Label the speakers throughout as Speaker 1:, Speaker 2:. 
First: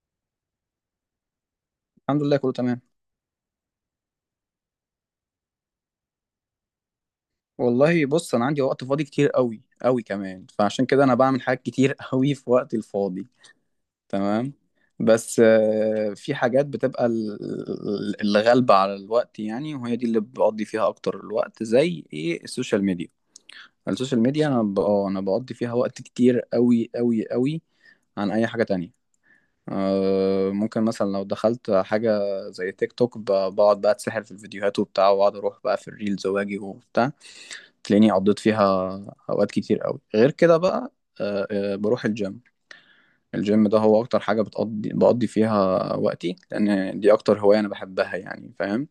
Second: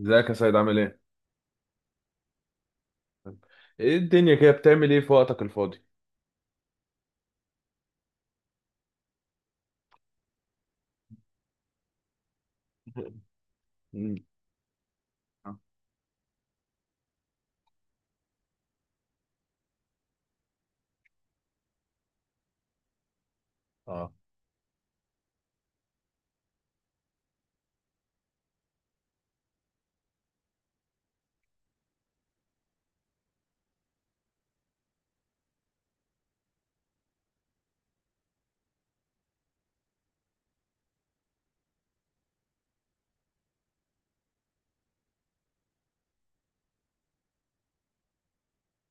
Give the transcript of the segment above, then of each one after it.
Speaker 1: ازيك يا سيد عامل ايه؟
Speaker 2: الحمد لله كله تمام.
Speaker 1: ايه الدنيا كده بتعمل ايه في وقتك الفاضي؟
Speaker 2: والله بص، انا عندي وقت فاضي كتير قوي قوي كمان، فعشان كده انا بعمل حاجات كتير قوي في وقتي الفاضي.
Speaker 1: مم.
Speaker 2: تمام. بس في حاجات بتبقى اللي غالبة على الوقت يعني، وهي دي اللي بقضي فيها اكتر الوقت، زي ايه؟ السوشيال ميديا.
Speaker 1: اه
Speaker 2: السوشيال ميديا انا ب... آه، انا بقضي فيها وقت كتير قوي قوي قوي عن اي حاجة تانية. ممكن مثلا لو دخلت حاجة زي تيك توك بقعد بقى اتسحر في الفيديوهات وبتاع، واقعد اروح بقى في الريلز واجي وبتاع، تلاقيني قضيت فيها اوقات كتير قوي. غير كده بقى بروح الجيم. الجيم ده هو اكتر حاجة بقضي فيها وقتي، لان دي اكتر هواية انا بحبها يعني، فاهم.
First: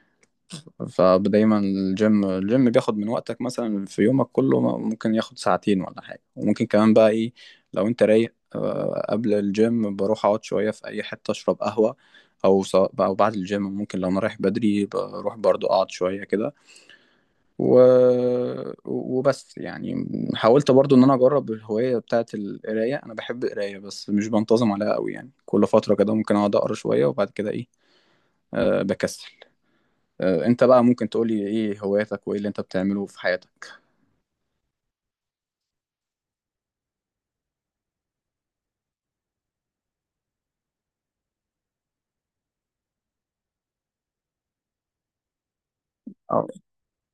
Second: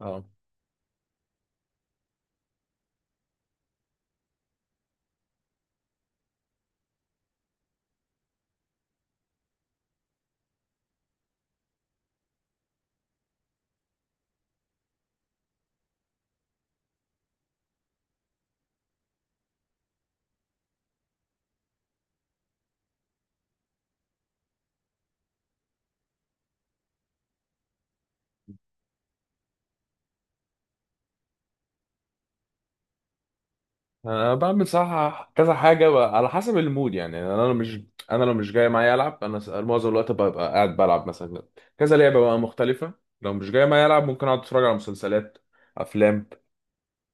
Speaker 1: اه
Speaker 2: فدايما الجيم بياخد من وقتك، مثلا في يومك كله ممكن ياخد ساعتين ولا حاجة، وممكن كمان بقى ايه، لو انت رايق قبل الجيم بروح اقعد شوية في اي حتة اشرب قهوة، او أو بعد الجيم ممكن لو انا رايح بدري بروح برضو اقعد شوية كده. و... وبس يعني. حاولت برضو ان انا اجرب الهواية بتاعت القراية، انا بحب القراية بس مش بنتظم عليها قوي يعني، كل فترة كده ممكن اقعد اقرا شوية وبعد كده ايه، أه بكسل. أه انت بقى ممكن تقولي ايه هواياتك وايه اللي انت بتعمله في حياتك؟
Speaker 1: انا بعمل صح كذا حاجة بقى على حسب المود يعني انا لو مش جاي معايا العب، معظم الوقت ببقى قاعد بلعب مثلا كذا لعبة بقى مختلفة. لو مش جاي معايا العب ممكن اقعد اتفرج على مسلسلات، افلام.
Speaker 2: أو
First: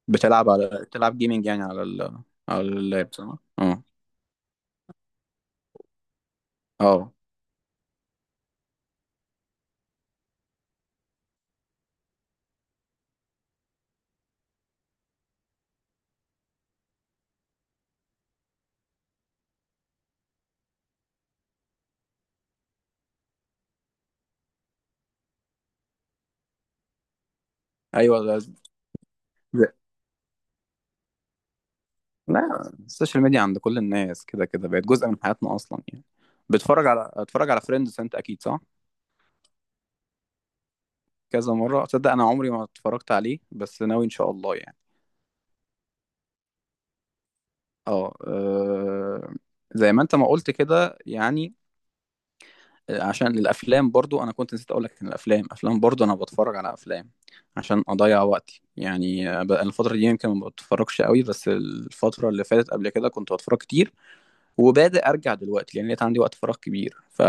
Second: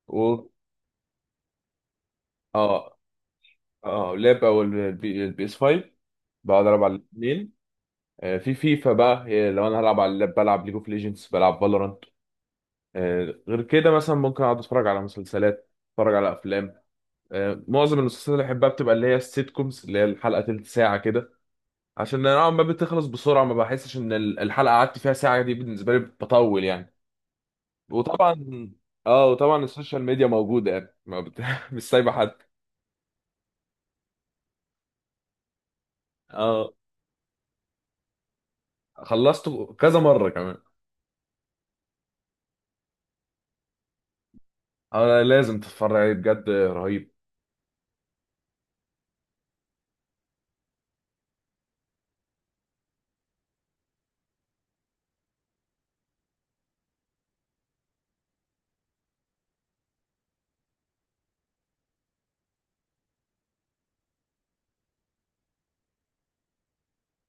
Speaker 1: و
Speaker 2: بتلعب على بتلعب جيمنج يعني على ال... على
Speaker 1: اه
Speaker 2: اللاب صح؟ اه.
Speaker 1: اه لعبة او البي اس 5، بقعد العب على
Speaker 2: اه.
Speaker 1: الاثنين. في فيفا بقى، هي لو انا هلعب على اللاب بلعب ليج اوف ليجندز، بلعب فالورانت. غير كده مثلا ممكن اقعد اتفرج على مسلسلات، اتفرج على افلام. معظم المسلسلات اللي بحبها بتبقى اللي هي السيت كومز، اللي هي الحلقه تلت ساعه كده، عشان انا نوعا ما بتخلص بسرعه، ما بحسش ان الحلقه قعدت فيها ساعه، دي بالنسبه لي بطول يعني.
Speaker 2: ايوه
Speaker 1: وطبعا، اه وطبعا
Speaker 2: ده-
Speaker 1: السوشيال ميديا موجوده يعني، ما بت... مش سايبه حد.
Speaker 2: لا، السوشيال ميديا عند كل الناس كده كده بقت جزء من حياتنا اصلا يعني.
Speaker 1: اه
Speaker 2: بتتفرج على اتفرج على فريندز انت اكيد صح؟
Speaker 1: خلصته كذا مره كمان.
Speaker 2: كذا مرة؟ تصدق أنا عمري ما اتفرجت عليه، بس ناوي إن شاء الله يعني.
Speaker 1: اه لازم تتفرج عليه بجد، رهيب.
Speaker 2: اه زي ما أنت ما قلت كده يعني. عشان الأفلام برضو، أنا كنت نسيت أقولك إن الأفلام برضو أنا بتفرج على أفلام عشان أضيع وقتي يعني. بقى الفترة دي يمكن ما بتفرجش قوي، بس الفترة اللي فاتت قبل كده كنت بتفرج كتير، وبادئ أرجع دلوقتي لأن لقيت عندي وقت فراغ كبير.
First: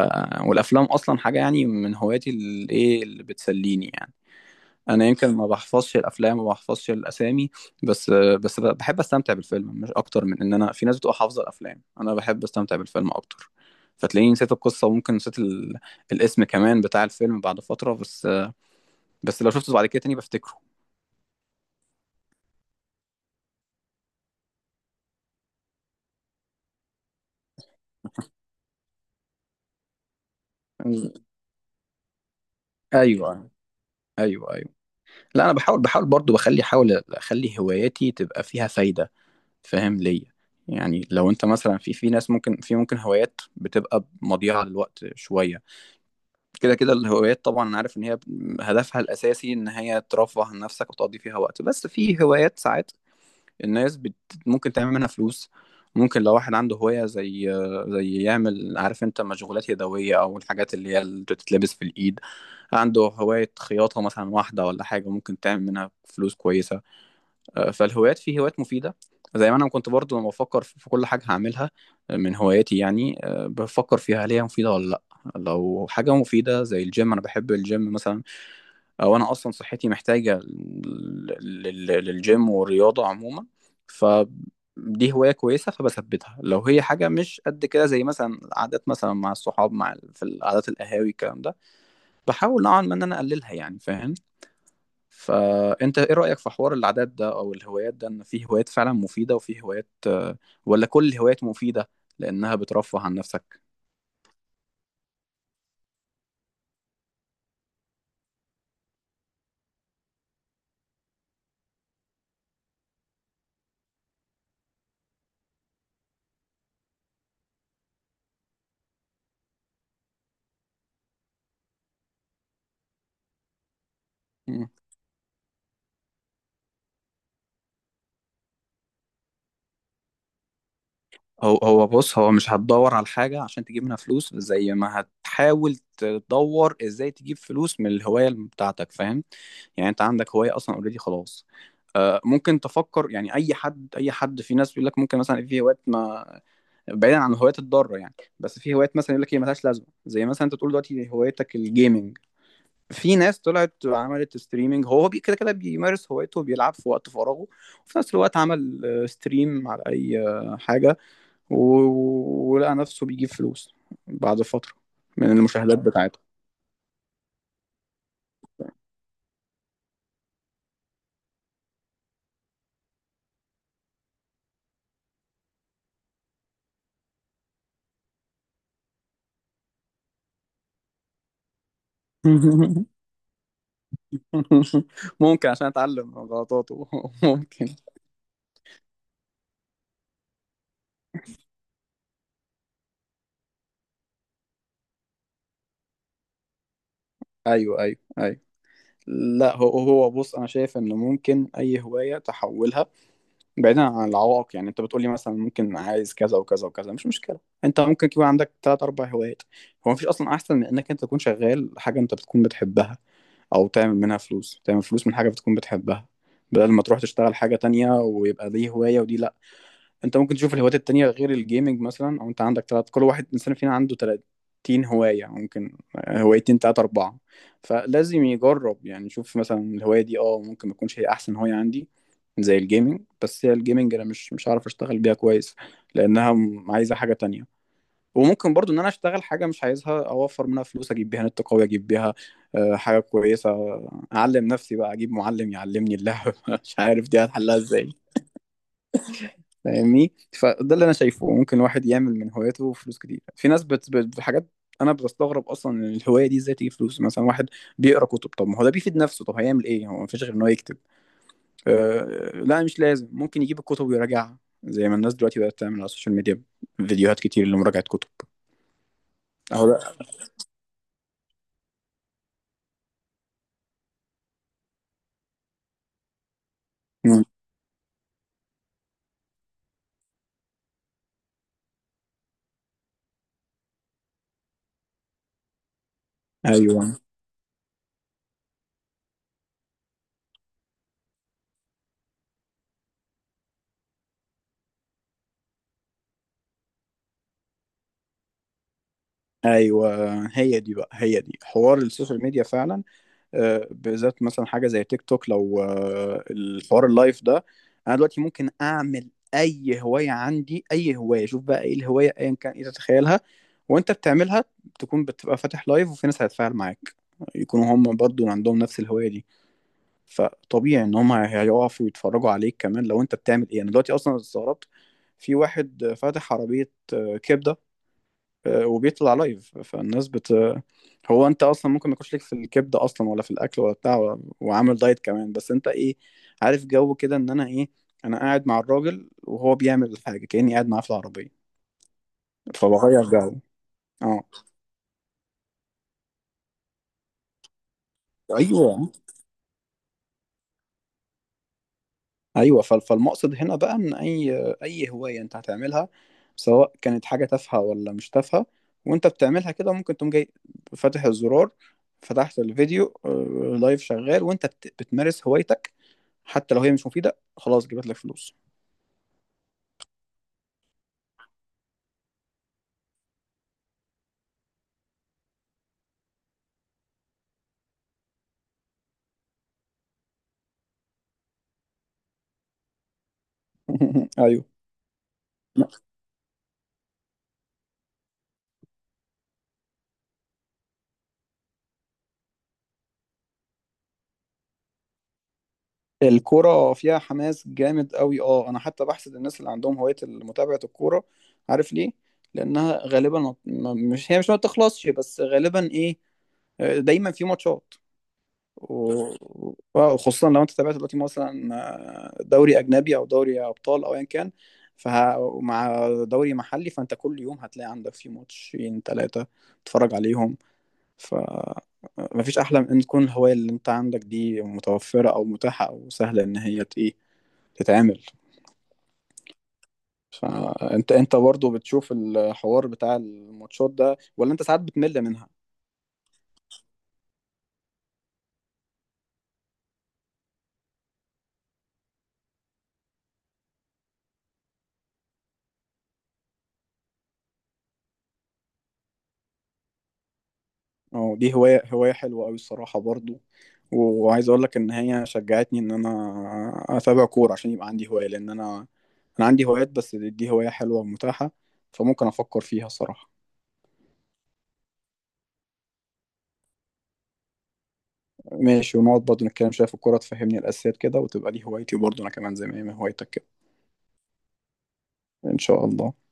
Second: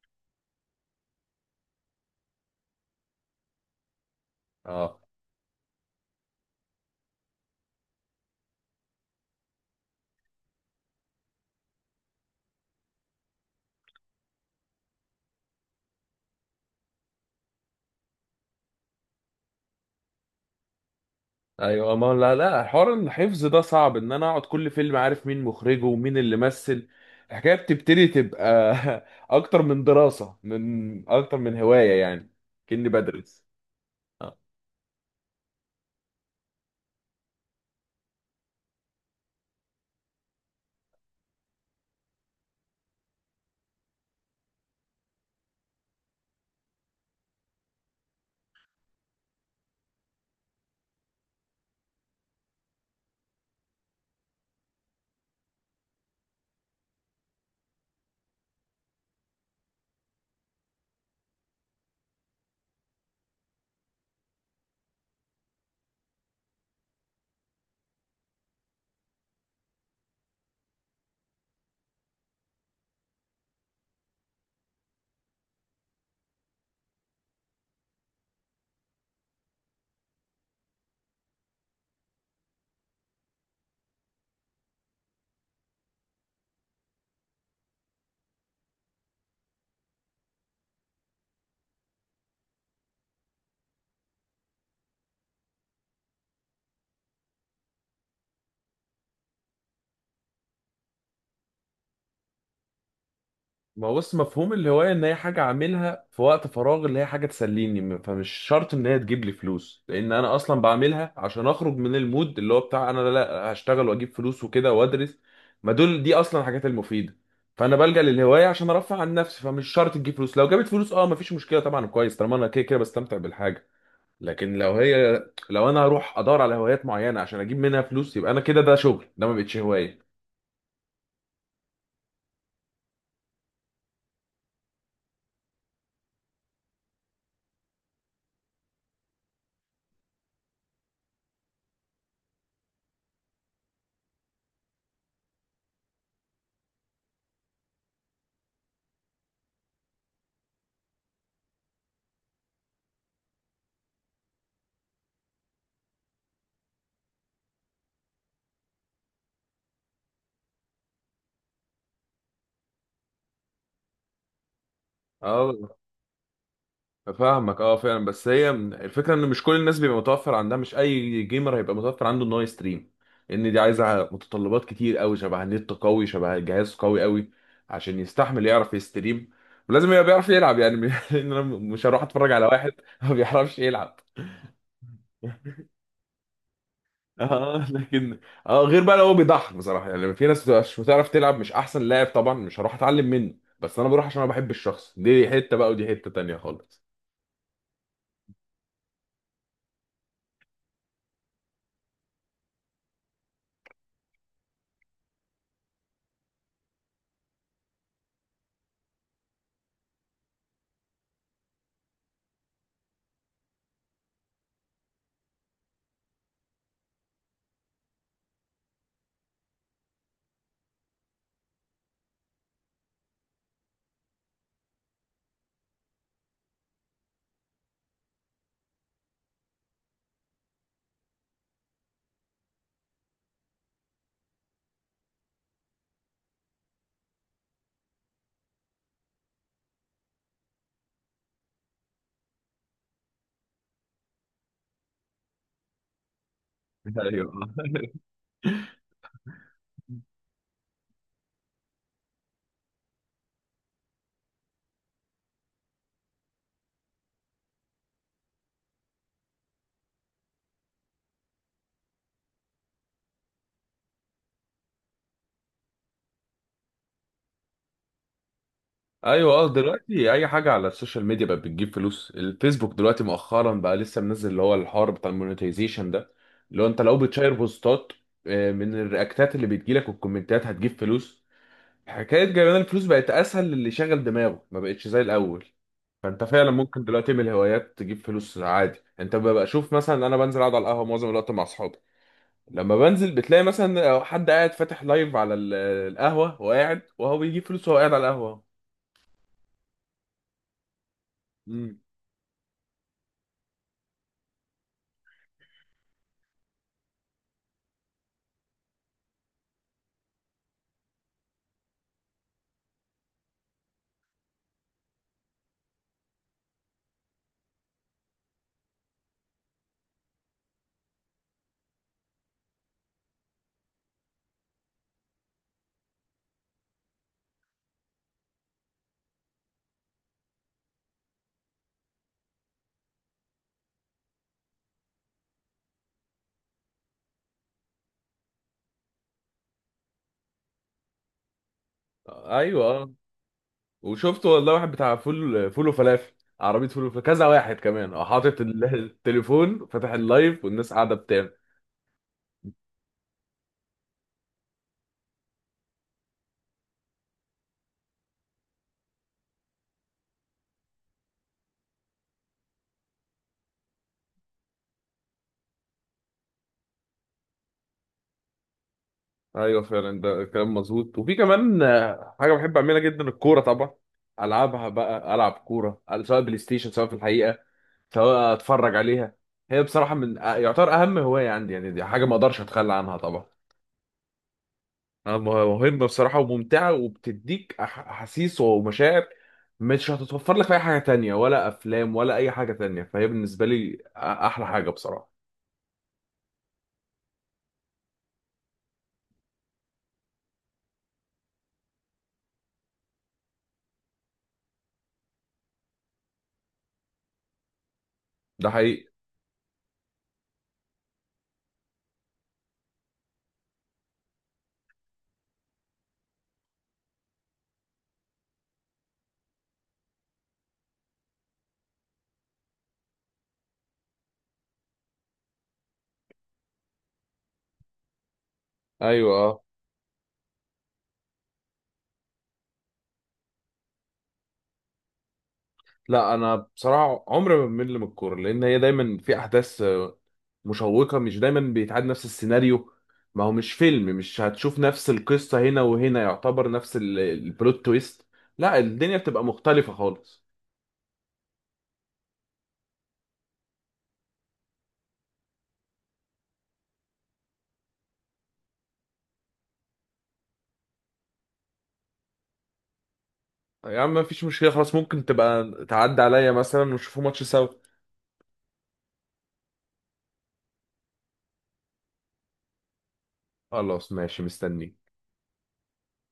Speaker 2: والأفلام أصلا حاجة يعني من هواياتي، الإيه اللي بتسليني يعني.
Speaker 1: اه
Speaker 2: انا يمكن ما بحفظش الافلام وما بحفظش الاسامي، بس بحب استمتع بالفيلم، مش اكتر من ان انا، في ناس بتبقى حافظه الافلام، انا بحب استمتع بالفيلم اكتر. فتلاقيني نسيت القصه، وممكن نسيت الاسم كمان بتاع الفيلم بعد فتره، بس بس لو شفته بعد كده تاني بفتكره.
Speaker 1: ايوه، ما لا حوار الحفظ ده صعب ان انا اقعد كل فيلم عارف مين مخرجه ومين اللي مثل، الحكايه بتبتدي تبقى اكتر من دراسه، من اكتر من هوايه يعني، كأني بدرس.
Speaker 2: ايوه، ايوه، ايوه. لا انا بحاول، بحاول برضو بخلي احاول اخلي هواياتي تبقى فيها فايده، فاهم ليا يعني. لو انت مثلا، في ناس ممكن هوايات بتبقى مضيعه للوقت شويه. كده كده الهوايات، طبعا انا عارف ان هي هدفها الاساسي ان هي ترفه عن نفسك وتقضي فيها وقت، بس في هوايات ساعات الناس ممكن تعمل منها فلوس. ممكن لو واحد عنده هواية زي يعمل، عارف انت، مشغولات يدوية او الحاجات اللي هي اللي بتتلبس في الايد، عنده هواية خياطة مثلا واحدة ولا حاجة، ممكن تعمل منها فلوس كويسة. فالهوايات في هوايات مفيدة. زي ما أنا كنت برضو لما بفكر في كل حاجة هعملها من هواياتي يعني، بفكر فيها هل هي مفيدة ولا لأ. لو حاجة مفيدة زي الجيم، أنا بحب الجيم مثلا، أو أنا أصلا صحتي محتاجة للجيم والرياضة عموما، فدي هواية كويسة فبثبتها. لو هي حاجة مش قد كده، زي مثلا القعدات مثلا مع الصحاب مع في القعدات القهاوي الكلام ده، بحاول نوعا ما إن أنا أقللها يعني، فاهم. فانت ايه رأيك في حوار العادات ده او الهوايات ده، ان في هوايات فعلا مفيدة وفي هوايات ولا كل الهوايات مفيدة لانها بترفه عن نفسك؟
Speaker 1: ما هو بص، مفهوم الهواية إن هي حاجة أعملها في وقت فراغ، اللي هي حاجة تسليني، فمش شرط إن هي تجيب لي فلوس، لأن أنا أصلا بعملها عشان أخرج من المود اللي هو بتاع أنا لا هشتغل وأجيب فلوس وكده وأدرس، ما دول دي أصلا الحاجات المفيدة. فأنا بلجأ للهواية عشان أرفع عن نفسي، فمش شرط تجيب فلوس. لو جابت فلوس أه مفيش مشكلة طبعا، كويس، طالما أنا كده بستمتع بالحاجة. لكن
Speaker 2: مم.
Speaker 1: لو هي، لو أنا هروح أدور على هوايات معينة عشان أجيب منها فلوس، يبقى أنا كده ده شغل، ده ما بقتش هواية.
Speaker 2: هو بص، هو مش هتدور على حاجة عشان تجيب منها فلوس، زي ما هتحاول تدور ازاي تجيب فلوس من الهواية بتاعتك، فاهم يعني. انت عندك هواية اصلا اوريدي خلاص، ممكن تفكر يعني. اي حد، في ناس بيقول لك ممكن مثلا في هوايات ما، بعيدا عن الهوايات الضاره يعني، بس في هوايات مثلا يقول لك هي ملهاش لازمه، زي مثلا انت تقول دلوقتي هوايتك الجيمنج، في ناس طلعت وعملت ستريمنج، هو كده كده بيمارس هوايته وبيلعب في وقت فراغه، وفي نفس الوقت عمل ستريم على اي حاجة ولقى نفسه بيجيب فلوس بعد فترة من
Speaker 1: اه
Speaker 2: المشاهدات بتاعته.
Speaker 1: فاهمك، اه فعلا، بس هي الفكره ان مش كل الناس بيبقى متوفر عندها، مش اي جيمر هيبقى متوفر عنده ان هو يستريم، لان دي عايزه متطلبات كتير قوي، شبه نت قوي، شبه جهاز قوي قوي، عشان يستحمل يعرف يستريم، ولازم يبقى بيعرف يلعب يعني، لان انا مش هروح اتفرج على واحد ما بيعرفش يلعب.
Speaker 2: ممكن عشان اتعلم من غلطاته.
Speaker 1: اه
Speaker 2: ممكن.
Speaker 1: لكن اه غير بقى لو هو بيضحك بصراحه، يعني في ناس بتبقى مش بتعرف تلعب، مش احسن لاعب طبعا مش هروح اتعلم منه، بس انا بروح عشان انا بحب الشخص، دي حته بقى، ودي حته تانيه خالص.
Speaker 2: ايوه، ايوه، ايوه. لا هو بص، انا شايف ان ممكن اي هواية تحولها. بعيدا عن العوائق يعني، انت بتقولي مثلا ممكن عايز كذا وكذا وكذا، مش مشكله، انت ممكن يكون عندك تلات اربع هوايات. هو مفيش اصلا احسن من انك انت تكون شغال حاجه انت بتكون بتحبها، او تعمل منها فلوس، تعمل فلوس من حاجه بتكون بتحبها، بدل ما تروح تشتغل حاجه تانية ويبقى دي هوايه ودي لا. انت ممكن تشوف الهوايات التانية غير الجيمنج مثلا، او انت عندك تلات، كل واحد انسان فينا عنده 30 هواية، ممكن هوايتين تلاتة اربعة، فلازم يجرب يعني، يشوف مثلا الهواية دي اه ممكن ما تكونش هي احسن هواية عندي، زي الجيمنج، بس هي الجيمنج انا مش هعرف اشتغل بيها كويس لانها عايزة حاجة تانية. وممكن برضو ان انا اشتغل حاجة مش عايزها، اوفر منها فلوس، اجيب بيها نت قوي، اجيب بيها حاجة كويسة، اعلم نفسي بقى، اجيب معلم يعلمني اللعبة مش عارف دي
Speaker 1: ايوه،
Speaker 2: هتحلها ازاي، فاهمني. فده اللي انا شايفه، ممكن الواحد يعمل من هواياته فلوس كتير. في ناس حاجات انا بستغرب اصلا ان الهوايه دي ازاي تجيب فلوس. مثلا واحد بيقرا كتب، طب ما هو ده بيفيد نفسه، طب هيعمل ايه، هو مفيش غير ان هو يكتب؟ لا مش لازم، ممكن يجيب الكتب ويراجعها، زي ما الناس دلوقتي بقت تعمل على السوشيال ميديا فيديوهات كتير لمراجعه كتب.
Speaker 1: ايوه اه
Speaker 2: اهو ده.
Speaker 1: دلوقتي اي حاجه على السوشيال ميديا بقت بتجيب فلوس. الفيسبوك دلوقتي مؤخرا بقى لسه منزل اللي هو الحوار بتاع المونetization ده، اللي هو انت لو
Speaker 2: مم.
Speaker 1: بتشير بوستات من الرياكتات اللي بتجيلك والكومنتات هتجيب فلوس. حكايه جايبان الفلوس بقت اسهل للي شغل دماغه، ما بقتش زي الاول. فانت فعلا
Speaker 2: ايوه،
Speaker 1: ممكن دلوقتي تعمل هوايات تجيب فلوس عادي. انت ببقى شوف مثلا انا بنزل اقعد على القهوه معظم الوقت مع اصحابي، لما بنزل بتلاقي مثلا حد قاعد فاتح لايف على القهوه وقاعد وهو بيجيب فلوس وهو قاعد على القهوه.
Speaker 2: ايوه، هي دي بقى، هي دي حوار السوشيال ميديا فعلا. بالذات مثلا حاجه زي تيك توك لو الحوار اللايف ده، انا دلوقتي ممكن اعمل اي هوايه عندي، اي هوايه، شوف بقى ايه الهوايه ايا كان ايه تتخيلها وانت بتعملها، تكون بتبقى فاتح لايف وفي ناس هتتفاعل معاك، يكونوا هم برضو عندهم نفس الهوايه دي، فطبيعي ان هم هيقفوا يتفرجوا عليك. كمان لو انت بتعمل ايه، انا دلوقتي اصلا استغربت في واحد فاتح عربيه كبده وبيطلع لايف، فالناس هو انت اصلا ممكن ما يكونش ليك في الكبده اصلا، ولا في الاكل ولا بتاع وعامل دايت كمان، بس انت ايه، عارف جو كده ان انا ايه، انا قاعد مع الراجل وهو بيعمل الحاجه كاني قاعد معاه في العربيه،
Speaker 1: ايوه اه،
Speaker 2: فبغير جو. اه.
Speaker 1: وشفت والله واحد بتاع فول وفلافل، عربيه فول وفلافل، كذا واحد كمان اه حاطط
Speaker 2: ايوه،
Speaker 1: التليفون فاتح اللايف والناس قاعده بتعمل.
Speaker 2: ايوه، فالمقصد هنا بقى، ان اي هوايه انت هتعملها، سواء كانت حاجه تافهه ولا مش تافهه، وانت بتعملها كده ممكن تقوم جاي فاتح الزرار، فتحت الفيديو، لايف شغال وانت بتمارس هوايتك، حتى لو هي مش مفيدة، خلاص جابت لك فلوس.
Speaker 1: ايوه فعلا، ده كلام مظبوط. وفي كمان حاجه بحب اعملها جدا، الكوره طبعا. العبها بقى، العب كوره سواء بلاي ستيشن، سواء في الحقيقه، سواء اتفرج عليها. هي بصراحه من يعتبر اهم هوايه عندي يعني، دي حاجه ما اقدرش اتخلى عنها طبعا.
Speaker 2: ايوه.
Speaker 1: مهمة بصراحة وممتعة، وبتديك أحاسيس ومشاعر مش هتتوفر لك في أي حاجة تانية، ولا أفلام ولا أي حاجة تانية، فهي بالنسبة لي أحلى حاجة بصراحة.
Speaker 2: الكورة فيها حماس جامد قوي، اه. انا حتى بحسد الناس اللي عندهم هواية متابعة الكورة، عارف ليه؟ لانها غالبا، ما- ما- مش هي مش ما بتخلصش، بس غالبا ايه، دايما في ماتشات،
Speaker 1: ده حقيقي.
Speaker 2: وخصوصا لو انت تابعت دلوقتي مثلا دوري اجنبي او دوري ابطال او ايا كان، فمع دوري محلي، فانت كل يوم هتلاقي عندك في ماتشين ثلاثة تتفرج عليهم. ف مفيش أحلى من إن تكون الهواية اللي أنت عندك دي متوفرة أو متاحة أو سهلة إن هي إيه، تتعمل.
Speaker 1: أيوة أه،
Speaker 2: فأنت برضه بتشوف الحوار بتاع الماتشات ده ولا أنت ساعات بتمل منها؟
Speaker 1: لا أنا بصراحة عمري ما بمل من الكورة، لأن هي دايما في أحداث مشوقة، مش دايما بيتعاد نفس السيناريو، ما هو مش فيلم مش هتشوف نفس القصة هنا وهنا، يعتبر نفس البلوت تويست، لا الدنيا بتبقى مختلفة خالص.
Speaker 2: أه دي هواية حلوة أوي الصراحة برضه، وعايز أقول لك إن هي شجعتني إن أنا أتابع كورة عشان يبقى عندي هواية، لأن أنا عندي هوايات، بس دي هواية حلوة ومتاحة، فممكن أفكر فيها الصراحة.
Speaker 1: يا عم مفيش مشكلة خلاص، ممكن تبقى تعدي عليا مثلا ونشوفوا ماتش سوا.
Speaker 2: ماشي، ونقعد برضه نتكلم شوية في الكورة تفهمني الأساسيات كده، وتبقى دي هوايتي برضه أنا كمان زي ما هي هوايتك كده.
Speaker 1: خلاص ماشي، مستنيك.
Speaker 2: إن شاء الله.